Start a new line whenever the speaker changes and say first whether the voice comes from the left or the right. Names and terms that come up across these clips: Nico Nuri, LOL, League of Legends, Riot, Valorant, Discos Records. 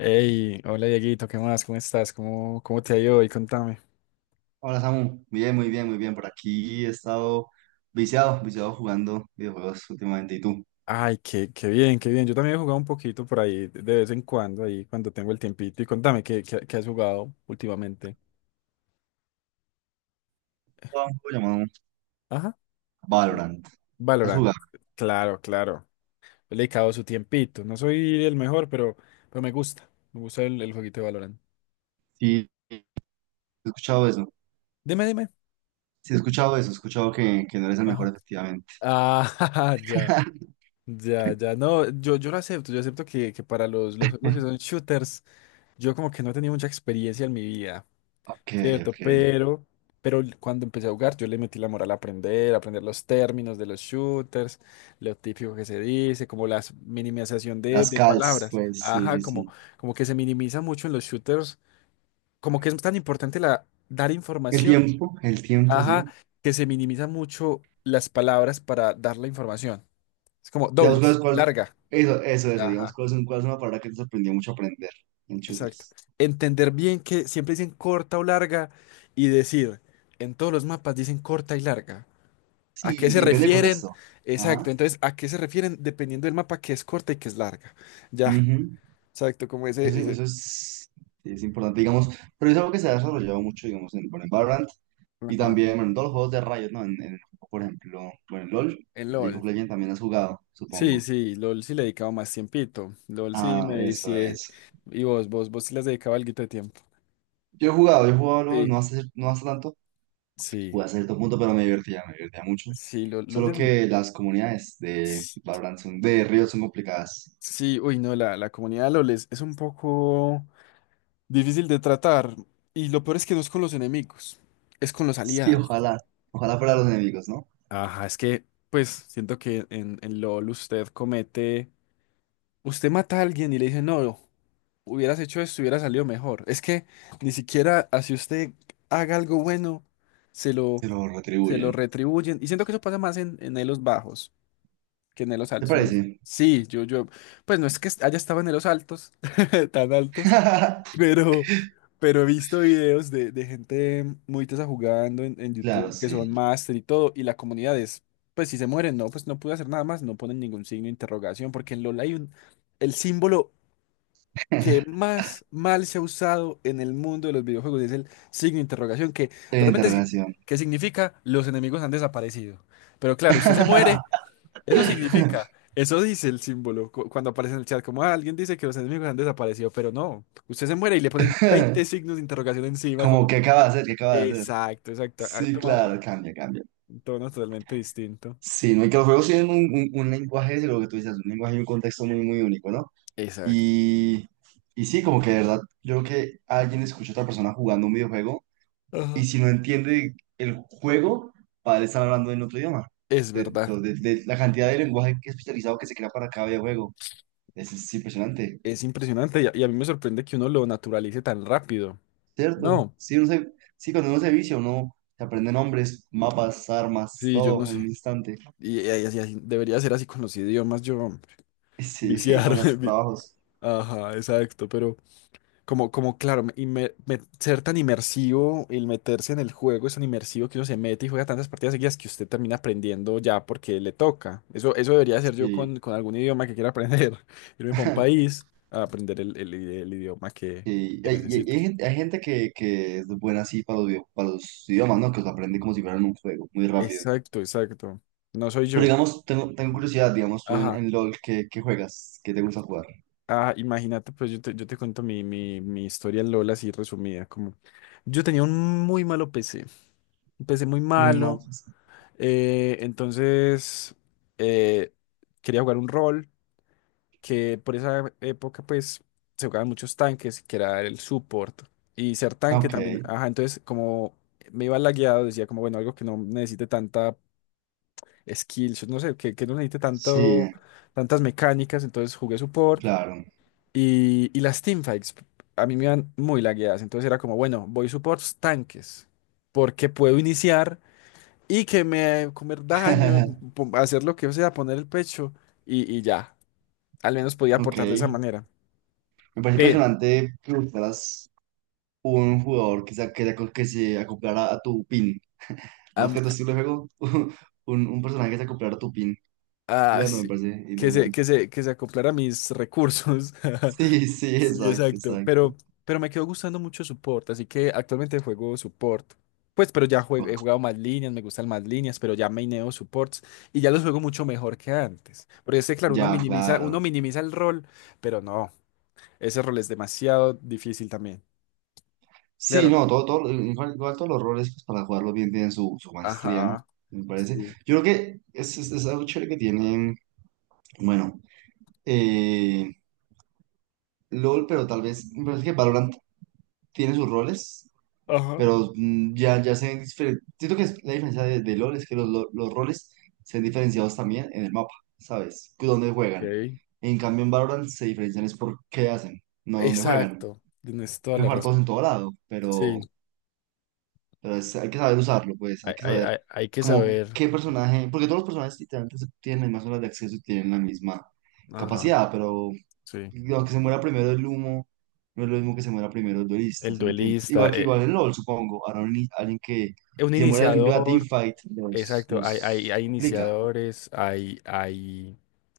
left: Hey, hola Dieguito, ¿qué más? ¿Cómo estás? ¿Cómo te ha ido hoy? Contame.
right: Hola Samu, bien, muy bien, muy bien. Por aquí he estado viciado, viciado jugando videojuegos últimamente. ¿Y tú?
left: Ay, qué bien, qué bien. Yo también he jugado un poquito por ahí de vez en cuando, ahí cuando tengo el tiempito. Y contame, ¿qué has jugado últimamente?
right: Jugaba un juego llamado
left: Ajá.
right: Valorant. ¿Has
left: Valorant.
right: jugado?
left: Claro, claro. Le he dedicado su tiempito. No soy el mejor, pero me gusta. Me gusta el jueguito de Valorant.
right: Sí, he escuchado eso.
left: Dime, dime.
right: Sí, he escuchado eso. He escuchado que no eres el mejor,
left: Ajá.
right: efectivamente.
left: Ah, ya. Ya, ya, no, yo lo acepto, yo acepto que para los juegos que son shooters, yo como que no he tenido mucha experiencia en mi vida.
right: Ok,
left: Cierto,
right: ok.
left: pero cuando empecé a jugar, yo le metí la moral a aprender los términos de los shooters, lo típico que se dice, como la minimización de,
right: Las
left: de
right: calls,
left: palabras.
right: pues sí, sí,
left: Ajá, como,
right: sí.
left: como que se minimiza mucho en los shooters, como que es tan importante dar información,
right: El tiempo,
left: ajá,
right: sí.
left: que se minimiza mucho las palabras para dar la información. Es como
right: Digamos,
left: dobles, larga.
right: eso, eso, eso. Digamos,
left: Ajá,
right: ¿cuál es una palabra que te sorprendió mucho aprender en
left: exacto.
right: shooters?
left: Entender bien que siempre dicen corta o larga y decir, en todos los mapas dicen corta y larga. ¿A qué
right: Sí,
left: se
right: y depende del
left: refieren?
right: contexto.
left: Exacto,
right: Ajá.
left: entonces, ¿a qué se refieren? Dependiendo del mapa, que es corta y que es larga. Ya, exacto, como
right: Eso,
left: ese,
right: sí-
left: ese,
right: eso es, sí, es importante, digamos, pero es algo que se ha desarrollado mucho, digamos, en, bueno, en Valorant y
left: ajá,
right: también, bueno, en todos los juegos de Riot, ¿no? En, por ejemplo, bueno, en LoL,
left: en
right: League of
left: LOL.
right: Legends también has jugado,
left: Sí,
right: supongo.
left: sí, LOL sí le he dedicado más tiempito. LOL sí
right: Ah,
left: me
right: eso
left: decía,
right: es.
left: y vos sí le has dedicado algo de tiempo.
right: Yo he jugado LoL,
left: Sí.
right: no hace tanto,
left: Sí,
right: jugué a cierto punto, pero me divertía mucho.
left: sí, LOL,
right: Solo
left: es...
right: que las comunidades de Valorant son, de Riot son complicadas.
left: Sí, uy, no, la comunidad de LOL es un poco difícil de tratar, y lo peor es que no es con los enemigos, es con los
right: Sí,
left: aliados.
right: ojalá fuera los enemigos, ¿no?
left: Ajá, es que, pues, siento que en LOL usted comete, usted mata a alguien y le dice, no, hubieras hecho esto, hubiera salido mejor. Es que ni siquiera así usted haga algo bueno, se lo,
right: Se lo
left: se lo
right: retribuyen.
left: retribuyen. Y siento que eso pasa más en, elos bajos que en elos
right: ¿Te
left: altos. En elos...
right: parece?
left: Sí, yo, pues no es que haya estado en elos altos, tan altos, Pero, pero he visto videos de gente muy tesa jugando en
right: Claro,
left: YouTube que
right: sí.
left: son máster y todo, y la comunidad es, pues si se mueren, no, pues no pude hacer nada más, no ponen ningún signo de interrogación, porque en LoL hay un, el símbolo que más mal se ha usado en el mundo de los videojuegos es el signo de interrogación, que
right: Punto
left: realmente es,
right: interrogación.
left: que significa los enemigos han desaparecido. Pero claro, usted se muere eso significa, eso dice el símbolo cuando aparece en el chat, como "Ah, alguien dice que los enemigos han desaparecido, pero no, usted se muere y le ponen 20 signos de interrogación encima,
right: Como,
left: como,
right: ¿qué acaba de hacer? ¿Qué acaba de hacer?
left: exacto, exacto, ha
right: Sí,
left: tomado
right: claro, cambia, cambia.
left: un tono totalmente distinto.
right: Sí, no, y que los juegos tienen un, un lenguaje, de lo que tú dices, un lenguaje y un contexto muy, muy único, ¿no?
left: Exacto.
right: Y, y sí, como que de verdad, yo creo que alguien escucha a otra persona jugando un videojuego y
left: Ajá.
right: si no entiende el juego, para él estar hablando en otro idioma.
left: Es
right: De,
left: verdad,
right: de- de de la cantidad de lenguaje que especializado que se crea para cada videojuego. Es impresionante.
left: es impresionante y a, mí me sorprende que uno lo naturalice tan rápido.
right: ¿Cierto?
left: No,
right: Sí, sí, cuando uno se vicia, uno se aprende nombres, mapas, armas,
left: sí, yo no
right: todo en un
left: sé.
right: instante.
left: Y así, debería ser así con los idiomas, yo
right: Sí,
left: viciar.
right: con los
left: vi-
right: trabajos.
left: Ajá, exacto, pero Como, claro, ser tan inmersivo, el meterse en el juego es tan inmersivo que uno se mete y juega tantas partidas seguidas que usted termina aprendiendo ya porque le toca. Eso debería ser yo
right: Sí.
left: con, algún idioma que quiera aprender. Irme para un país a aprender el, el idioma que,
right: Y
left: que
right: hay, y hay- y
left: necesito.
right: hay gente que es buena así para para los idiomas, ¿no? Que los aprende como si fueran un juego, muy rápido.
left: Exacto, exacto. No soy
right: Pero
left: yo.
right: digamos, tengo curiosidad, digamos, tú en,
left: Ajá.
right: en LOL, ¿qué juegas? ¿Qué te gusta jugar?
left: Ah, imagínate, pues yo te, cuento mi historia en LOL así resumida. Como yo tenía un muy malo PC, un PC muy
right: Muy mal.
left: malo. Entonces, eh, quería jugar un rol que por esa época, pues, se jugaban muchos tanques, que era el support. Y ser tanque ah,
right: Ok,
left: también, ajá, entonces como me iba lagueado, decía como, bueno, algo que no necesite tanta skills, no sé, que no necesite
right: sí,
left: tantas mecánicas, entonces jugué support.
right: claro.
left: Y las teamfights a mí me iban muy lagueadas, entonces era como, bueno, voy supports tanques, porque puedo iniciar y que me comer daño, pum, hacer lo que sea, poner el pecho y ya. Al menos podía aportar de esa
right: Ok.
left: manera.
right: Me parece
left: Sí.
right: impresionante que buscaras un jugador que se acoplara a tu pin.
left: A
right: Más que a
left: mí-
right: tu estilo de juego, un personaje que se acoplara a tu pin jugando me
left: sí,
right: parece
left: Que se,
right: interesante.
left: que se, que se acoplara a mis recursos.
right: Sí, sí,
left: Sí,
right: exacto,
left: exacto.
right: exacto.
left: Pero me quedó gustando mucho support, así que actualmente juego support. Pues, pero ya he
right: Ok,
left: jugado más líneas, me gustan más líneas, pero ya maineo supports y ya los juego mucho mejor que antes. Porque este, claro, uno
right: ya,
left: minimiza, uno
right: claro.
left: minimiza el rol, pero no, ese rol es demasiado difícil también.
right: Sí,
left: Claro,
right: no, todo, todo, igual, igual todos los roles pues, para jugarlo bien tienen su maestría, ¿no?
left: ajá,
right: Me parece.
left: sí,
right: Yo creo que es algo chévere que tienen bueno, eh, LOL, pero tal vez, me parece que Valorant tiene sus roles
left: ajá.
right: pero ya, ya se ven diferentes. Siento que es la diferencia de LoL es que los roles se ven diferenciados también en el mapa, ¿sabes? Que dónde juegan.
left: Ok.
right: En cambio, en Valorant se diferencian es por qué hacen, no dónde juegan.
left: Exacto, tienes toda
right: Pueden
left: la
right: jugar todos en
left: razón.
right: todo lado, pero,
left: Sí,
right: pero es- hay que saber usarlo, pues
left: hay,
right: hay que
left: hay-
right: saber
left: hay- hay que
right: como
left: saber.
right: qué personaje, porque todos los personajes literalmente tienen las mismas horas de acceso y tienen la misma
left: Ajá,
right: capacidad, pero
left: sí.
right: lo que se muera primero el humo, no es lo mismo que se muera primero el duelista,
left: El
right: ¿sí me entiendes?
left: duelista,
right: Igual que igual en LOL, supongo. Ahora un ni- alguien que
left: un
right: si se muere el inicio de la
left: iniciador,
right: teamfight, los,
left: exacto, hay, hay,
right: los
left: hay
right: complica.
left: iniciadores, hay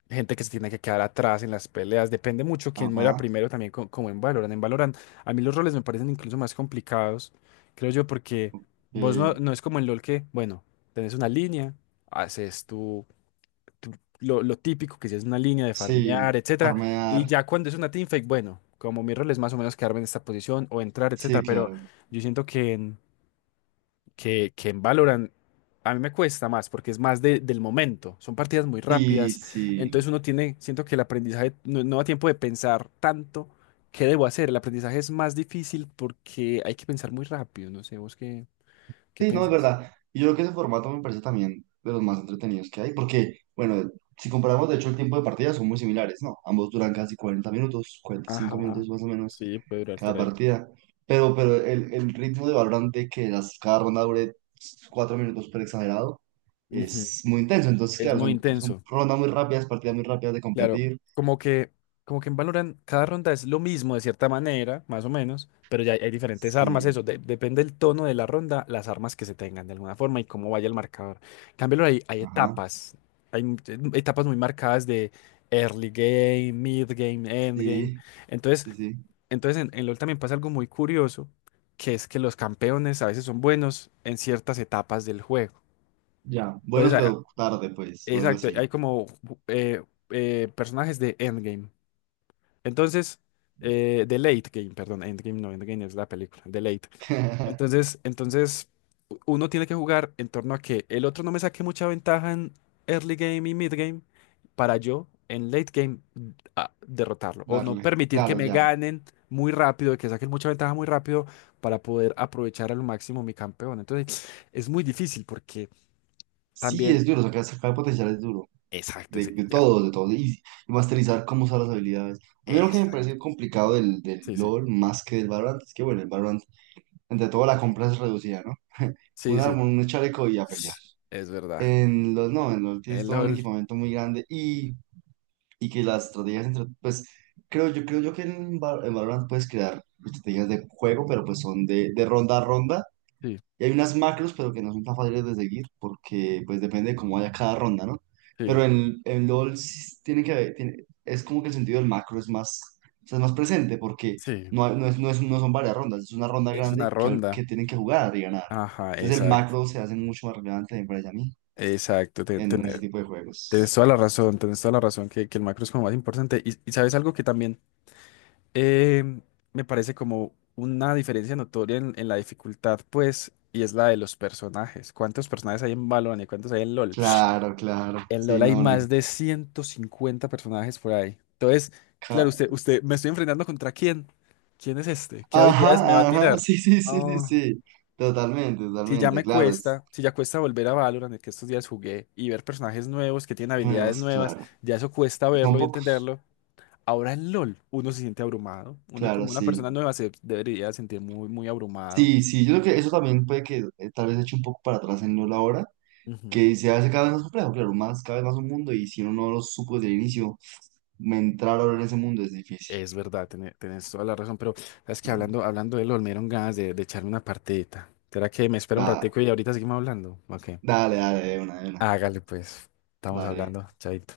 left: gente que se tiene que quedar atrás en las peleas, depende mucho quién muera
right: Ajá.
left: primero también como en Valorant. En Valorant a mí los roles me parecen incluso más complicados, creo yo, porque vos no,
right: eh,
left: no es como en LoL que, bueno, tenés una línea, haces tú- lo típico que si es una línea de farmear,
right: sí,
left: etcétera. Y
right: farmear.
left: ya cuando es una teamfight, bueno, como mi rol es más o menos quedarme en esta posición o entrar, etcétera.
right: Sí,
left: Pero
right: claro.
left: yo siento que que en Valorant a mí me cuesta más porque es más del momento. Son partidas muy
right: Sí,
left: rápidas.
right: sí.
left: Entonces uno tiene, siento que el aprendizaje no da tiempo de pensar tanto. ¿Qué debo hacer? El aprendizaje es más difícil porque hay que pensar muy rápido. No sé, vos qué,
right: Sí, no, es
left: pensés.
right: verdad. Y yo creo que ese formato me parece también de los más entretenidos que hay, porque, bueno, si comparamos, de hecho, el tiempo de partida son muy similares, ¿no? Ambos duran casi 40 minutos, cuarenta y cinco
left: Ajá.
right: minutos más o menos
left: Sí, puede durar por
right: cada
left: ahí.
right: partida, pero el ritmo de Valorant de que cada ronda dure 4 minutos por exagerado
left: Ujú.
right: es muy intenso. Entonces,
left: Es
right: claro,
left: muy
right: son
left: intenso.
right: rondas muy rápidas, partidas muy rápidas de
left: Claro,
right: competir.
left: como que, como que en Valorant cada ronda es lo mismo de cierta manera, más o menos, pero ya hay diferentes armas,
right: Sí,
left: eso, depende del tono de la ronda, las armas que se tengan de alguna forma y cómo vaya el marcador. En cambio, ahora hay
right: ajá,
left: etapas, etapas muy marcadas de early game, mid game, end game.
right: sí,
left: Entonces,
right: sí, sí.
left: entonces en LoL también pasa algo muy curioso, que es que los campeones a veces son buenos en ciertas etapas del juego.
right: Ya,
left: Entonces,
right: buenos pero tarde, pues, o algo
left: exacto,
right: así.
left: hay como eh, personajes de endgame. Entonces, The Late Game, perdón, Endgame no, Endgame es la película, The Late. Entonces, entonces, uno tiene que jugar en torno a que el otro no me saque mucha ventaja en early game y mid game para yo en late game, derrotarlo o no
right: Darle,
left: permitir que
right: claro,
left: me
right: ya.
left: ganen muy rápido, que saquen mucha ventaja muy rápido para poder aprovechar al máximo mi campeón. Entonces, es muy difícil porque
right: Sí, es
left: también...
right: duro, sacar potencial es duro,
left: Exacto,
right: de,
left: sí,
right: de
left: ya.
right: todos, de todos, y masterizar cómo usar las habilidades. A mí lo que me
left: Exacto.
right: parece complicado del
left: Sí, sí,
right: LoL más que del Valorant es que, bueno, el Valorant, entre todo, la compra es reducida, ¿no? Un
left: sí, sí,
right: arma, un chaleco y a pelear.
left: es verdad.
right: En los, no, en LoL tienes
left: El
right: todo un
left: LOL,
right: equipamiento muy grande y que las estrategias entre, pues, creo yo que en Valorant puedes crear estrategias de juego, pero pues son de ronda a ronda
left: sí.
right: y hay unas macros, pero que no son tan fáciles de seguir porque pues depende de cómo vaya cada ronda, ¿no?
left: Sí,
right: Pero en LOL sí tiene que haber, es como que el sentido del macro es más, o sea, es más presente porque
left: sí,
right: no son varias rondas, es una ronda
left: es una
right: grande que, al-
left: ronda.
right: que tienen que jugar y ganar.
left: Ajá,
right: Entonces el
left: exacto,
right: macro se hace mucho más relevante, me parece a mí,
left: exacto,
right: en ese tipo de juegos.
left: tienes toda la razón, tienes toda la razón que el macro es como más importante. Y sabes algo que también em, me parece como una diferencia notoria en, la dificultad, pues, y es la de los personajes. ¿Cuántos personajes hay en Valorant y cuántos hay en LOL?
right: Claro, claro.
left: En
right: Sí,
left: LOL hay
right: no, no.
left: más de 150 personajes por ahí. Entonces, claro,
right: ca-
left: usted, ¿me estoy enfrentando contra quién? ¿Quién es este? ¿Qué habilidades me va a
right: Ajá, ajá,
left: tirar?
right: sí, sí, sí, sí,
left: No.
right: sí. Totalmente,
left: Si ya
right: totalmente,
left: me
right: claro. Es,
left: cuesta, si ya cuesta volver a Valorant, el que estos días jugué, y ver personajes nuevos que tienen
right: no,
left: habilidades
right: es
left: nuevas,
right: claro.
left: ya eso cuesta
right: Y son
left: verlo y
right: pocos,
left: entenderlo. Ahora en LOL uno se siente abrumado. Uno
right: claro,
left: como una
right: sí.
left: persona nueva se debería sentir muy, muy abrumado.
right: Sí, sí, yo creo que eso también puede que tal vez eche un poco para atrás en no la hora,
left: Ujú.
right: que se hace cada vez más complejo, claro, más, cada vez más un mundo, y si uno no lo supo desde el inicio, entrar ahora en ese mundo es difícil.
left: Es verdad, tienes toda la razón, pero sabes que
right: Sí.
left: hablando de LOL me dieron ganas de echarme una partidita. ¿Será que me espera un
right: Da-
left: ratico y ahorita seguimos hablando? Ok.
right: dale, dale, de una,
left: Hágale pues, estamos
right: dale.
left: hablando, chaito.